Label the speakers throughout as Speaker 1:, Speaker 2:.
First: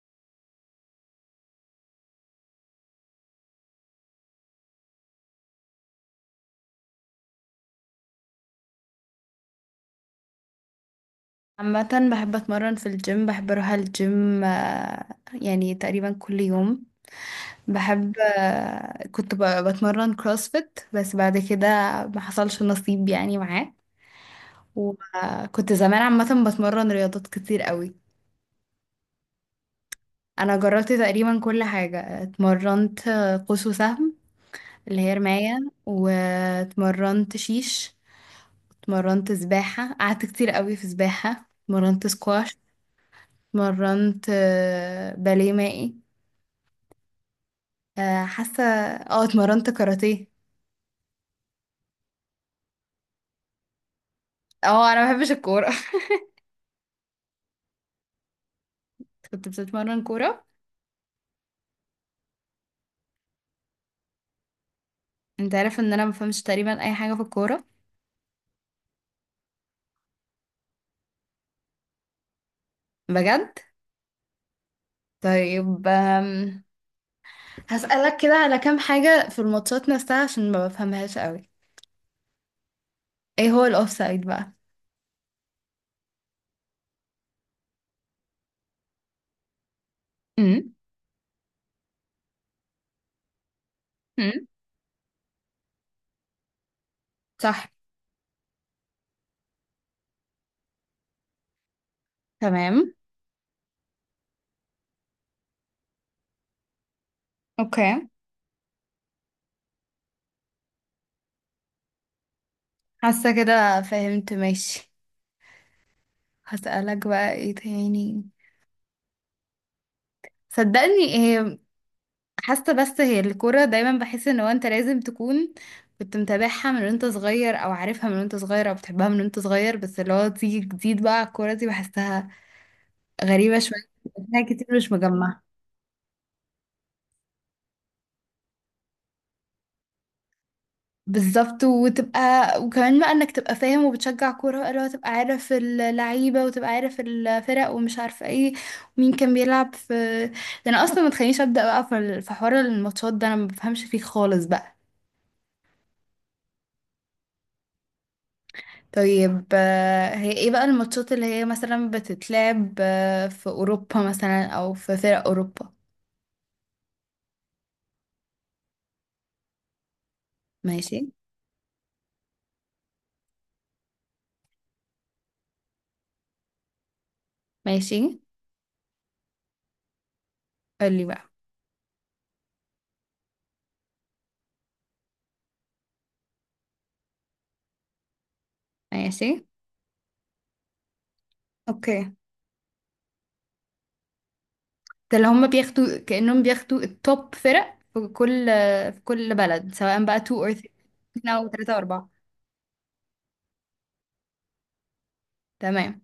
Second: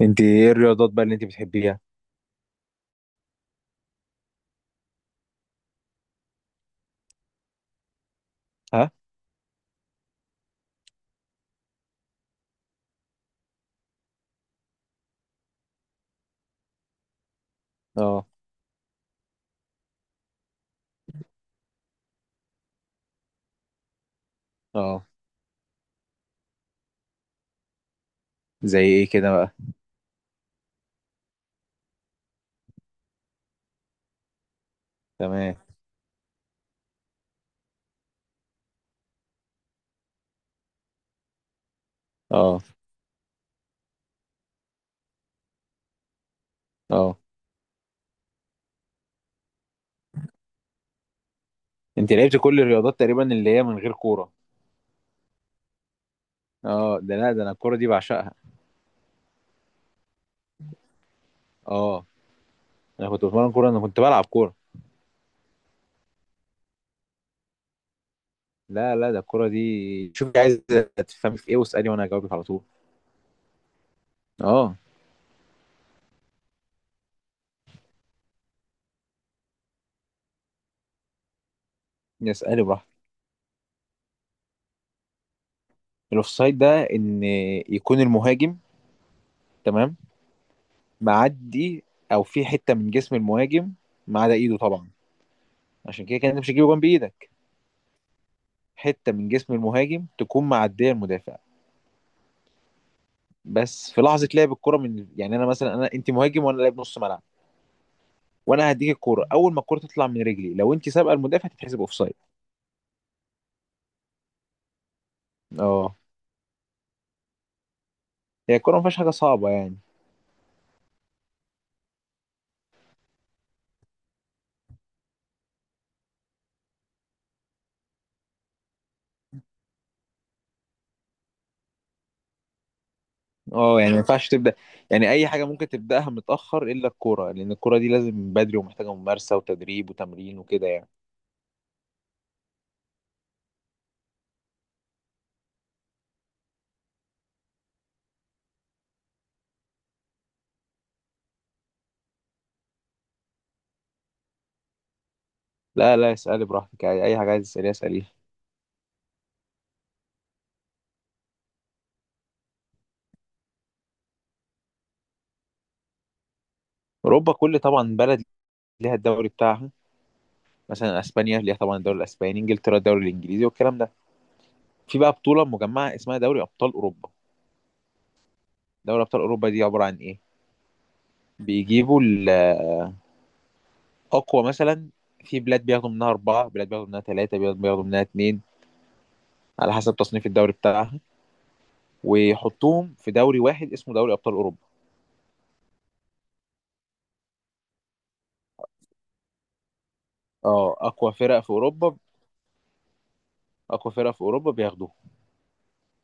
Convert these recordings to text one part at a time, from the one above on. Speaker 1: انت ايه الرياضات بقى اللي انت بتحبيها؟ ها.
Speaker 2: عامة بحب أتمرن في الجيم، بحب أروح الجيم. يعني تقريبا كل يوم. بحب
Speaker 1: اه.
Speaker 2: كنت بتمرن كروسفيت، بس بعد كده ما حصلش نصيب يعني معاه.
Speaker 1: اه.
Speaker 2: وكنت زمان عامة بتمرن رياضات كتير قوي.
Speaker 1: زي ايه كده بقى؟
Speaker 2: أنا جربت تقريبا كل حاجة، اتمرنت قوس وسهم اللي هي
Speaker 1: تمام.
Speaker 2: رماية. واتمرنت شيش، اتمرنت سباحة، قعدت كتير قوي في سباحة، اتمرنت سكواش،
Speaker 1: اه.
Speaker 2: اتمرنت باليه مائي،
Speaker 1: اه.
Speaker 2: حاسه اتمرنت كاراتيه.
Speaker 1: انت لعبت كل الرياضات تقريبا اللي هي من غير كوره.
Speaker 2: اه، انا ما بحبش الكوره.
Speaker 1: اه، ده لا ده انا الكوره دي بعشقها.
Speaker 2: كنت بتتمرن كوره؟
Speaker 1: اه. انا كنت بتمرن كوره، انا كنت بلعب كوره.
Speaker 2: انت عارف ان انا ما بفهمش تقريبا اي حاجه في الكوره؟
Speaker 1: لا لا، ده الكوره دي شوفي، عايز تفهمي في ايه واسالي وانا هجاوبك على طول.
Speaker 2: بجد.
Speaker 1: اه.
Speaker 2: طيب، هسألك كده على كام حاجه في الماتشات نفسها عشان ما بفهمهاش قوي.
Speaker 1: اسالي براحتك.
Speaker 2: ايه هو الاوفسايد بقى؟
Speaker 1: الاوفسايد ده ان يكون المهاجم، تمام،
Speaker 2: امم.
Speaker 1: معدي، او في حته من جسم المهاجم، ما عدا
Speaker 2: امم.
Speaker 1: ايده طبعا. عشان كده كان انت مش هيجيبوا جنب ايدك.
Speaker 2: صح.
Speaker 1: حته من جسم المهاجم تكون معديه المدافع.
Speaker 2: تمام.
Speaker 1: بس في لحظه لعب الكره من، يعني انا مثلا، انا انت مهاجم وانا لاعب نص ملعب،
Speaker 2: اوكي.
Speaker 1: وانا هديك الكوره. اول ما الكوره تطلع من رجلي لو انت سابقه المدافع تتحسب اوفسايد.
Speaker 2: حاسه كده فهمت، ماشي.
Speaker 1: اه.
Speaker 2: هسألك بقى ايه تاني؟
Speaker 1: هي الكوره ما فيهاش حاجه صعبه يعني.
Speaker 2: صدقني ايه. حاسه بس هي الكوره دايما بحس ان هو انت لازم تكون كنت متابعها من وانت صغير، او عارفها من وانت صغير، او بتحبها من وانت صغير، بس اللي هو تيجي جديد بقى على الكوره دي بحسها غريبه
Speaker 1: اه
Speaker 2: شويه،
Speaker 1: يعني ما ينفعش
Speaker 2: بحسها
Speaker 1: تبدا،
Speaker 2: كتير مش
Speaker 1: يعني اي
Speaker 2: مجمعه.
Speaker 1: حاجه ممكن تبداها متاخر الا الكوره، لان الكوره دي لازم من بدري ومحتاجه ممارسه وتدريب وتمرين وكده يعني.
Speaker 2: بالظبط، وتبقى وكمان بقى انك تبقى فاهم وبتشجع كوره بقى، اللي هو تبقى عارف اللعيبه وتبقى عارف الفرق ومش عارفه ايه، مين كان بيلعب في. ده انا اصلا ما تخلينيش ابدا بقى في حوار الماتشات. ده انا ما بفهمش فيه خالص بقى.
Speaker 1: لا لا، اسالي براحتك عادي. اي حاجه عايز تساليها اساليها.
Speaker 2: طيب، هي ايه بقى الماتشات اللي هي مثلا بتتلعب في اوروبا مثلا، او في فرق اوروبا؟
Speaker 1: اوروبا كل طبعا بلد ليها الدوري بتاعها.
Speaker 2: ماشي.
Speaker 1: مثلا اسبانيا ليها طبعا الدوري الاسباني، انجلترا الدوري الانجليزي والكلام ده. في بقى بطولة مجمعة اسمها دوري أبطال أوروبا.
Speaker 2: ماشي.
Speaker 1: دوري أبطال أوروبا دي عبارة عن إيه؟
Speaker 2: قولي بقى.
Speaker 1: بيجيبوا الأقوى. مثلا في بلاد بياخدوا منها أربعة، بلاد بياخدوا منها ثلاثة، بلاد بياخدوا منها اتنين،
Speaker 2: ماشي،
Speaker 1: على حسب تصنيف الدوري بتاعها،
Speaker 2: اوكي.
Speaker 1: ويحطوهم في دوري واحد اسمه دوري أبطال أوروبا.
Speaker 2: ده اللي هم بياخدوا، كأنهم بياخدوا التوب فرق في كل بلد، سواء بقى 2 or
Speaker 1: اه، أقوى
Speaker 2: 3
Speaker 1: فرق
Speaker 2: او
Speaker 1: في
Speaker 2: 3 او
Speaker 1: أوروبا.
Speaker 2: 4.
Speaker 1: أقوى فرق في أوروبا بياخدوهم
Speaker 2: تمام.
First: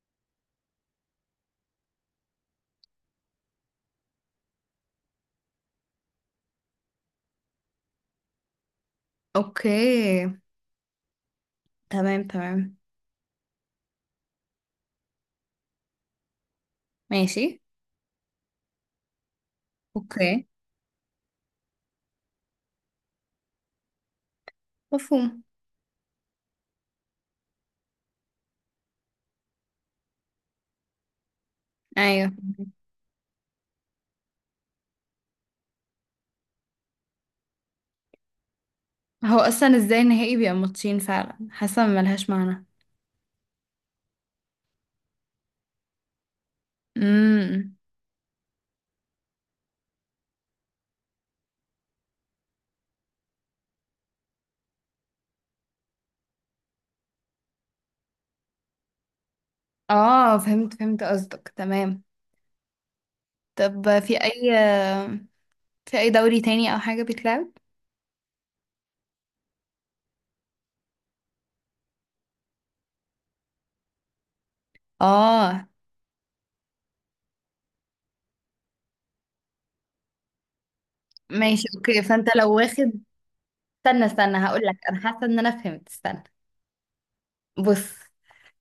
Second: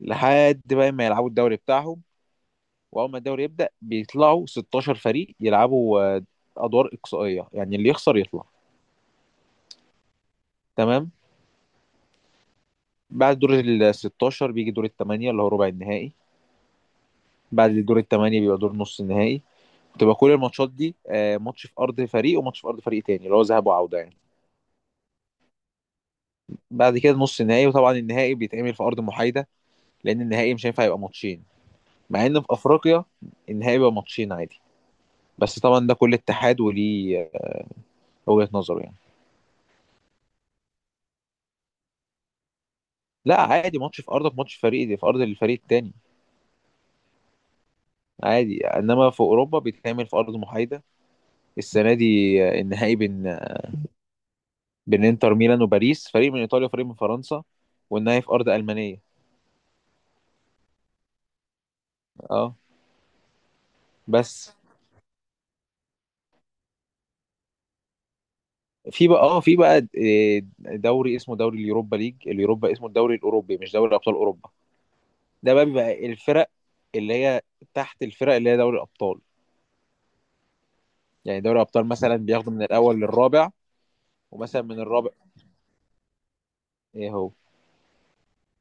Speaker 1: لحد بقى ما يلعبوا الدوري بتاعهم. وأول ما الدوري يبدأ بيطلعوا 16 فريق يلعبوا أدوار إقصائية، يعني اللي يخسر يطلع.
Speaker 2: اوكي.
Speaker 1: تمام.
Speaker 2: تمام، تمام،
Speaker 1: بعد دور ال 16 بيجي دور الثمانية، اللي هو ربع النهائي.
Speaker 2: ماشي،
Speaker 1: بعد الدور الثمانية بيبقى دور نص النهائي. بتبقى كل
Speaker 2: اوكي.
Speaker 1: الماتشات دي ماتش في ارض فريق وماتش في ارض فريق تاني، اللي هو ذهاب وعودة يعني.
Speaker 2: مفهوم.
Speaker 1: بعد كده نص النهائي، وطبعا النهائي بيتعمل في ارض محايدة، لان النهائي مش هينفع يبقى ماتشين. مع
Speaker 2: ايوه.
Speaker 1: ان في افريقيا النهائي بيبقى ماتشين عادي، بس طبعا ده كل اتحاد وليه وجهة نظره يعني.
Speaker 2: هو اصلا ازاي النهائي بيبقى ماتشين؟ فعلا حاسه ملهاش معنى.
Speaker 1: لا عادي، ماتش في ارضك ماتش في فريق دي في ارض الفريق التاني،
Speaker 2: امم.
Speaker 1: عادي. انما في اوروبا بيتعمل في ارض محايده. السنه دي النهائي بين بين انتر ميلان وباريس، فريق من ايطاليا وفريق من فرنسا، والنهائي في ارض المانيه.
Speaker 2: اه، فهمت، فهمت قصدك، تمام.
Speaker 1: اه.
Speaker 2: طب في اي،
Speaker 1: بس
Speaker 2: في اي دوري تاني او حاجة بيتلعب؟
Speaker 1: في بقى دوري اسمه دوري اليوروبا ليج، اليوروبا اسمه الدوري الاوروبي، مش دوري ابطال اوروبا. ده بقى
Speaker 2: اه.
Speaker 1: بيبقى الفرق اللي هي تحت الفرق اللي هي دوري الابطال. يعني دوري
Speaker 2: ماشي،
Speaker 1: الابطال
Speaker 2: اوكي.
Speaker 1: مثلا
Speaker 2: فانت
Speaker 1: بياخدوا
Speaker 2: لو
Speaker 1: من
Speaker 2: واخد،
Speaker 1: الاول للرابع،
Speaker 2: استنى، استنى، هقول
Speaker 1: ومثلا
Speaker 2: لك،
Speaker 1: من
Speaker 2: انا
Speaker 1: الرابع.
Speaker 2: حاسة ان انا فهمت. استنى.
Speaker 1: ايه هو
Speaker 2: بص،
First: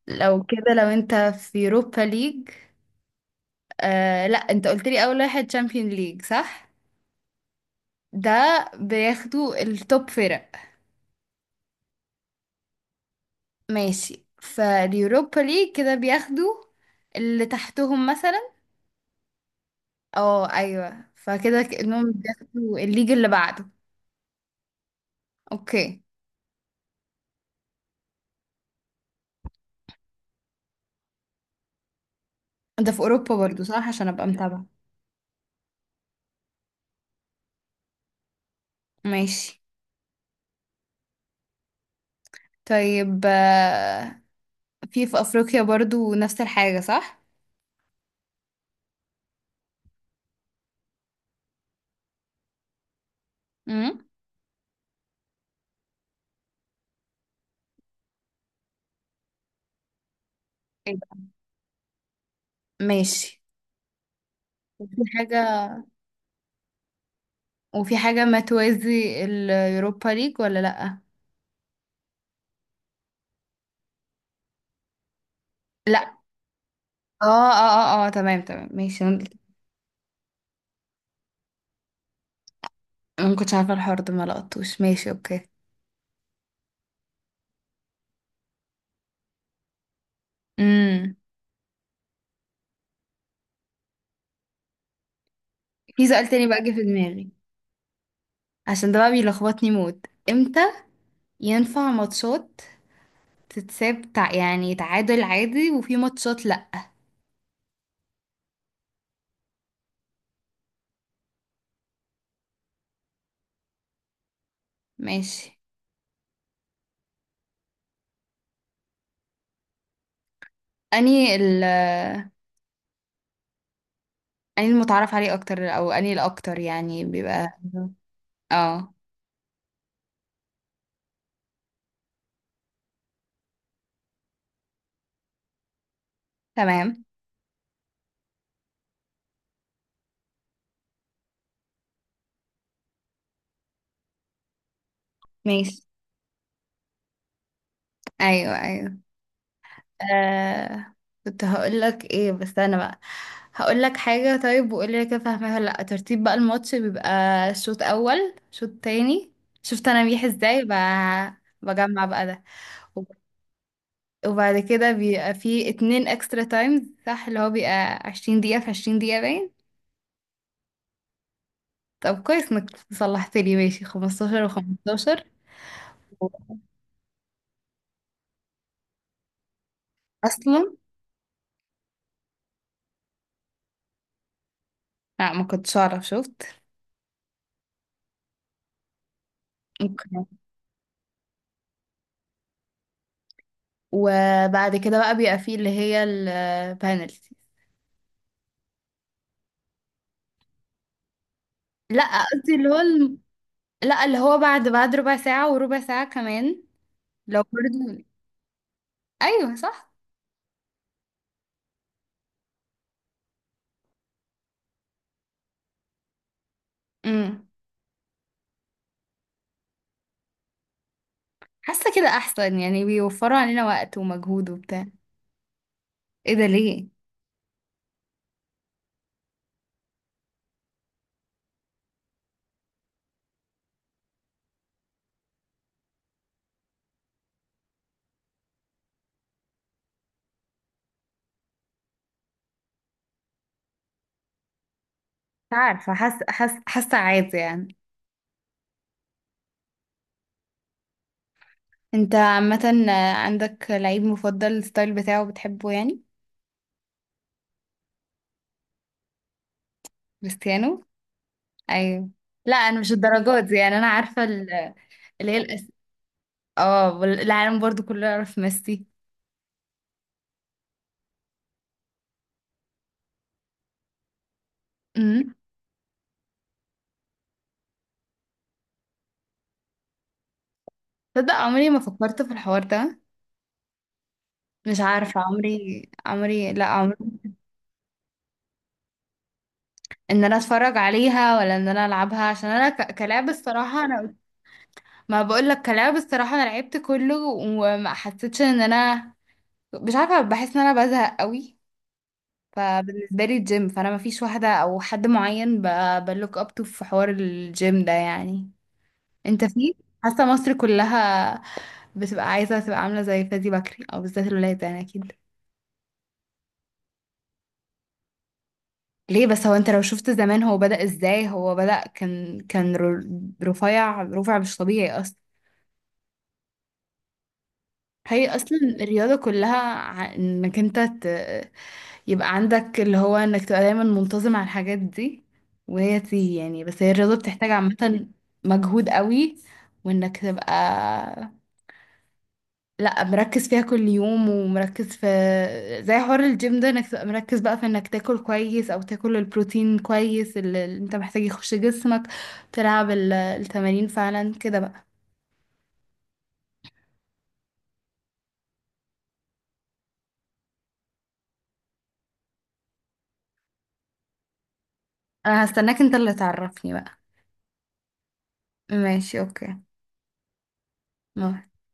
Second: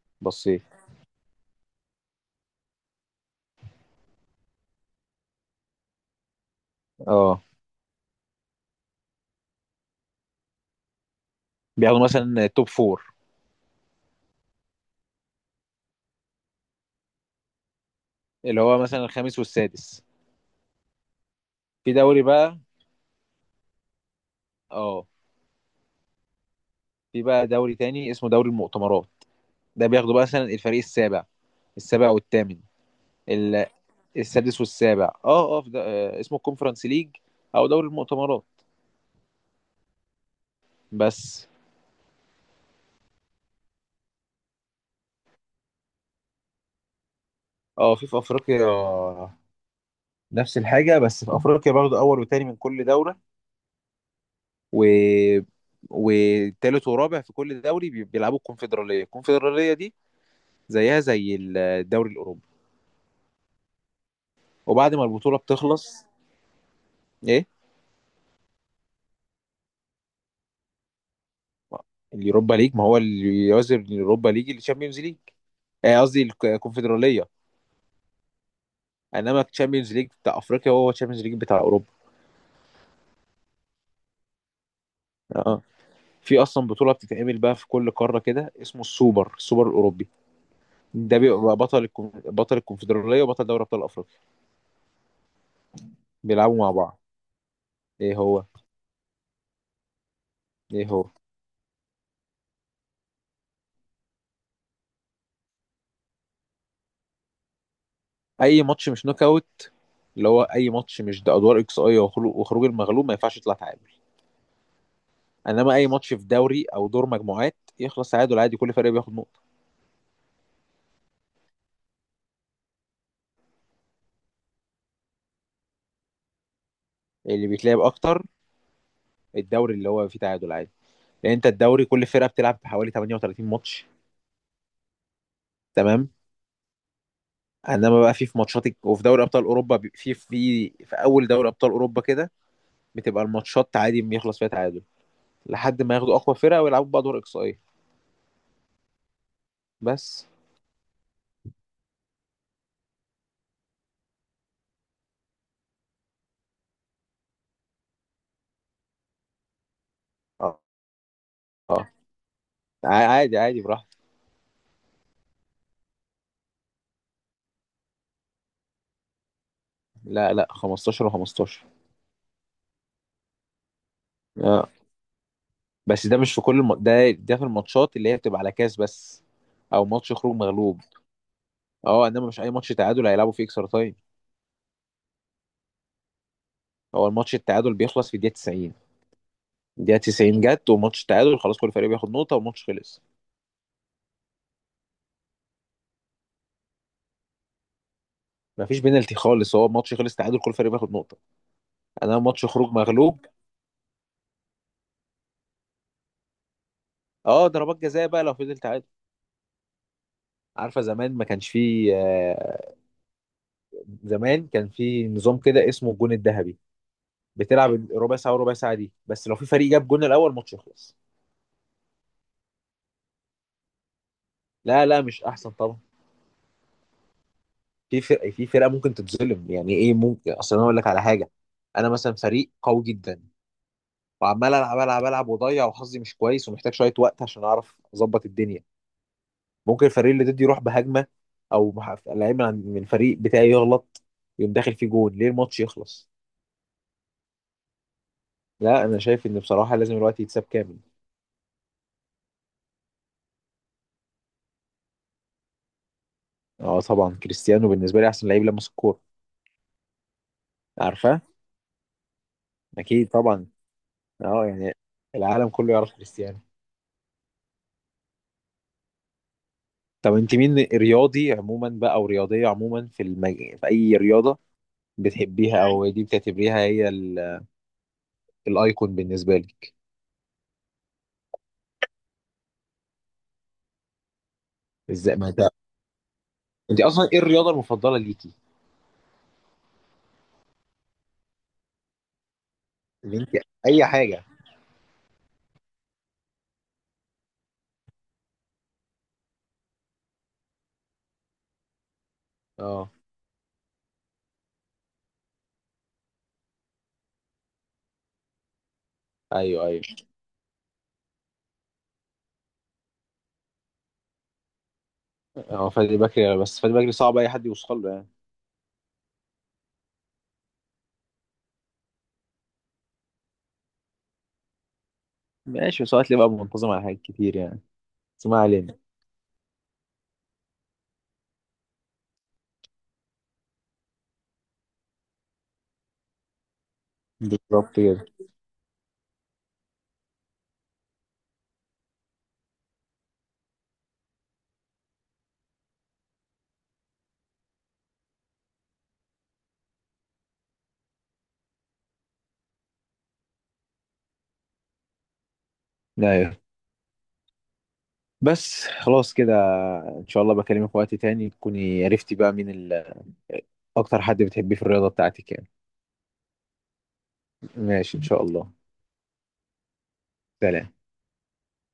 Speaker 2: لو
Speaker 1: بصيت.
Speaker 2: كده، لو انت في يوروبا ليج. لا، انت قلت لي اول واحد تشامبيون ليج، صح؟
Speaker 1: اه،
Speaker 2: ده بياخدوا التوب فرق.
Speaker 1: بياخدوا مثلا توب فور،
Speaker 2: ماشي، فاليوروبا ليج كده بياخدوا اللي تحتهم مثلا.
Speaker 1: اللي هو مثلا الخامس والسادس.
Speaker 2: اه، ايوه، فكده
Speaker 1: في
Speaker 2: كأنهم
Speaker 1: دوري بقى،
Speaker 2: بياخدوا الليج اللي بعده.
Speaker 1: اه،
Speaker 2: اوكي.
Speaker 1: في بقى دوري تاني اسمه دوري المؤتمرات. ده بياخدوا بقى مثلا الفريق السابع، السابع والثامن،
Speaker 2: ده في اوروبا برضو، صح؟ عشان ابقى
Speaker 1: السادس
Speaker 2: متابعة.
Speaker 1: والسابع. اه اه، في ده آه، اسمه الكونفرنس ليج او دوري المؤتمرات.
Speaker 2: ماشي.
Speaker 1: بس.
Speaker 2: طيب، في افريقيا برضو نفس الحاجة، صح؟
Speaker 1: اه، في افريقيا نفس الحاجه، بس في افريقيا برضه اول وتاني من كل دوره،
Speaker 2: امم.
Speaker 1: و وتالت ورابع في كل دوري بيلعبوا الكونفدراليه. الكونفدراليه دي
Speaker 2: إيه
Speaker 1: زيها
Speaker 2: بقى؟
Speaker 1: زي الدوري الاوروبي.
Speaker 2: ماشي.
Speaker 1: وبعد
Speaker 2: وفي
Speaker 1: ما البطوله
Speaker 2: حاجة
Speaker 1: بتخلص. ايه؟
Speaker 2: وفي حاجة ما توازي اليوروبا ليج ولا لأ؟
Speaker 1: اليوروبا ليج ما هو اللي يعزل اليوروبا ليج الشامبيونز ليج.
Speaker 2: لا.
Speaker 1: قصدي
Speaker 2: اه،
Speaker 1: الكونفدراليه.
Speaker 2: اه. اه، اه، تمام، تمام، ماشي، انا.
Speaker 1: انما الشامبيونز ليج بتاع افريقيا هو الشامبيونز ليج بتاع اوروبا.
Speaker 2: أنا ما كنتش عارفة الحوار ده، ما لقطوش. ماشي،
Speaker 1: اه.
Speaker 2: اوكي.
Speaker 1: آه. في اصلا بطوله بتتعمل بقى في كل قاره كده، اسمه السوبر، السوبر الاوروبي.
Speaker 2: امم.
Speaker 1: ده بيبقى بطل بطل الكونفدراليه وبطل دوري ابطال افريقيا
Speaker 2: في سؤال تاني
Speaker 1: بيلعبوا
Speaker 2: بقى جه
Speaker 1: مع
Speaker 2: في
Speaker 1: بعض.
Speaker 2: دماغي.
Speaker 1: ايه هو؟
Speaker 2: عشان ده بقى بيلخبطني موت. امتى
Speaker 1: ايه هو؟
Speaker 2: ينفع ماتشات تتساب يعني تعادل عادي، وفي ماتشات لا؟
Speaker 1: اي ماتش مش نوك اوت، اللي هو اي ماتش مش ده، ادوار اكس اي وخروج المغلوب، ما ينفعش يطلع تعادل.
Speaker 2: ماشي.
Speaker 1: انما اي ماتش في دوري او دور مجموعات يخلص تعادل عادي، كل فريق بياخد نقطه.
Speaker 2: اني ال اني المتعارف عليه اكتر، او اني الاكتر يعني
Speaker 1: اللي
Speaker 2: بيبقى
Speaker 1: بيتلعب
Speaker 2: مهم.
Speaker 1: اكتر
Speaker 2: اه.
Speaker 1: الدوري، اللي هو فيه تعادل عادي، لان انت الدوري كل فرقه بتلعب حوالي 38 ماتش. تمام.
Speaker 2: تمام.
Speaker 1: انما بقى في وفي دوري ابطال اوروبا في اول دوري ابطال اوروبا كده بتبقى الماتشات عادي بيخلص فيها تعادل،
Speaker 2: ماشي.
Speaker 1: لحد ما ياخدوا اقوى فرقه ويلعبوا بقى دور اقصائي.
Speaker 2: ايوه، ايوه.
Speaker 1: بس.
Speaker 2: آه... كنت هقول لك ايه بس انا بقى. هقول لك حاجه، طيب، وقول لي كده فاهمها ولا لا. ترتيب بقى الماتش بيبقى شوط اول شوط تاني. شفت انا بيح
Speaker 1: اه.
Speaker 2: ازاي
Speaker 1: اه.
Speaker 2: بجمع بقى ده. وب-
Speaker 1: عادي عادي براحتك.
Speaker 2: وبعد كده بيبقى فيه اتنين اكسترا تايمز، صح؟ اللي هو بيبقى 20 دقيقه في 20 دقيقه باين.
Speaker 1: لا لا، 15 و15.
Speaker 2: طب كويس انك صلحت لي، ماشي، 15
Speaker 1: اه.
Speaker 2: و15.
Speaker 1: بس ده مش في ده ده في الماتشات اللي هي بتبقى على كاس بس، او ماتش خروج
Speaker 2: اصلا.
Speaker 1: مغلوب. اه، انما مش اي ماتش تعادل هيلعبوا فيه اكسترا تايم.
Speaker 2: لا، ما كنتش اعرف، شفت.
Speaker 1: هو الماتش التعادل بيخلص في الدقيقه 90. الدقيقه
Speaker 2: اوكي.
Speaker 1: 90 جت وماتش التعادل، خلاص كل فريق بياخد نقطه والماتش خلص.
Speaker 2: وبعد كده بقى بيبقى فيه اللي هي البانلتي.
Speaker 1: ما فيش بينالتي خالص، هو الماتش خلص تعادل، كل فريق بياخد نقطه.
Speaker 2: لا،
Speaker 1: انا ماتش
Speaker 2: قصدي اللي
Speaker 1: خروج
Speaker 2: هو
Speaker 1: مغلوب.
Speaker 2: لا، اللي هو بعد ربع ساعة وربع ساعة كمان، لو
Speaker 1: اه، ضربات
Speaker 2: برضه.
Speaker 1: جزاء بقى لو فضل تعادل.
Speaker 2: ايوه، صح.
Speaker 1: عارفه، زمان ما كانش فيه زمان كان فيه نظام كده اسمه الجون الذهبي.
Speaker 2: امم.
Speaker 1: بتلعب ربع ساعه وربع ساعه دي، بس لو في فريق جاب جون الاول ماتش يخلص.
Speaker 2: حاسة كده احسن، يعني بيوفروا علينا وقت ومجهود
Speaker 1: لا
Speaker 2: وبتاع.
Speaker 1: لا، مش احسن طبعا.
Speaker 2: ايه ده؟ ليه؟
Speaker 1: في فرق، في فرقه ممكن تتظلم. يعني ايه ممكن، اصل انا اقول لك على حاجه. انا مثلا فريق قوي جدا، وعمال العب العب العب واضيع، وحظي مش كويس، ومحتاج شويه وقت عشان اعرف اظبط الدنيا. ممكن الفريق اللي ضدي يروح بهجمه، او لعيب من الفريق بتاعي يغلط، يقوم داخل فيه جول، ليه
Speaker 2: مش
Speaker 1: الماتش
Speaker 2: عارفة،
Speaker 1: يخلص؟
Speaker 2: حاسة عادي يعني.
Speaker 1: لا انا شايف ان بصراحه لازم الوقت يتساب كامل.
Speaker 2: انت عامة عندك لعيب مفضل الستايل بتاعه بتحبه يعني؟
Speaker 1: اه طبعا، كريستيانو بالنسبه لي احسن لعيب لمس الكوره.
Speaker 2: كريستيانو.
Speaker 1: عارفه؟
Speaker 2: ايوه. لا، انا مش
Speaker 1: اكيد
Speaker 2: الدرجات
Speaker 1: طبعا.
Speaker 2: دي يعني، انا عارفه
Speaker 1: اه يعني
Speaker 2: اللي هي
Speaker 1: العالم كله يعرف كريستيانو.
Speaker 2: اه، العالم برضو كله يعرف ميسي.
Speaker 1: طب انت مين رياضي عموما بقى، او رياضيه عموما، في في اي رياضه
Speaker 2: امم.
Speaker 1: بتحبيها، او دي بتعتبريها هي الايكون بالنسبه لك؟
Speaker 2: تصدق عمري ما فكرت في الحوار ده. مش
Speaker 1: ازاي
Speaker 2: عارفه،
Speaker 1: ما انت،
Speaker 2: عمري، عمري، لا،
Speaker 1: انت اصلا
Speaker 2: عمري.
Speaker 1: ايه الرياضه المفضله ليكي؟
Speaker 2: ان انا اتفرج عليها ولا ان انا العبها؟ عشان انا
Speaker 1: اللي
Speaker 2: كلعب
Speaker 1: انت،
Speaker 2: الصراحه
Speaker 1: اي
Speaker 2: انا.
Speaker 1: حاجه.
Speaker 2: ما بقول لك، كلعب الصراحه، انا لعبت كله وما حسيتش ان انا، مش عارفه، بحس ان انا بزهق قوي.
Speaker 1: اه.
Speaker 2: فبالنسبه لي الجيم، فانا ما فيش واحده او حد معين بلوك اب تو في حوار الجيم ده يعني. انت
Speaker 1: ايوه
Speaker 2: في،
Speaker 1: ايوه.
Speaker 2: حاسه مصر كلها بتبقى عايزه تبقى عامله زي فادي بكري، او بالذات الولاد يعني، اكيد.
Speaker 1: اه، فادي بكري، بس فادي بكري صعب اي حد يوصل له يعني.
Speaker 2: ليه بس؟ هو انت لو شفت زمان هو بدأ ازاي، هو بدأ كان رفيع، رفع مش طبيعي اصلا.
Speaker 1: ماشي، بس هو هتلاقيه بقى منتظم على حاجات كتير يعني. بس
Speaker 2: هي
Speaker 1: ما
Speaker 2: اصلا
Speaker 1: علينا.
Speaker 2: الرياضه كلها انك انت يبقى عندك اللي هو انك تبقى دايما منتظم على الحاجات دي، وهي تيجي يعني، بس هي الرياضه بتحتاج
Speaker 1: بالظبط كده.
Speaker 2: عامه مجهود قوي، وانك تبقى لا مركز فيها كل يوم، ومركز في، زي حوار الجيم ده، انك تبقى مركز بقى في انك تاكل كويس، او تاكل البروتين كويس، اللي انت محتاج يخش جسمك، تلعب التمارين فعلا كده بقى.
Speaker 1: ايوه. بس خلاص كده، ان شاء الله بكلمك في وقت تاني تكوني عرفتي بقى مين اكتر حد بتحبيه في الرياضة بتاعتك
Speaker 2: انا
Speaker 1: يعني.
Speaker 2: هستناك انت اللي تعرفني بقى.
Speaker 1: ماشي ان شاء الله.
Speaker 2: ماشي، اوكي.
Speaker 1: سلام.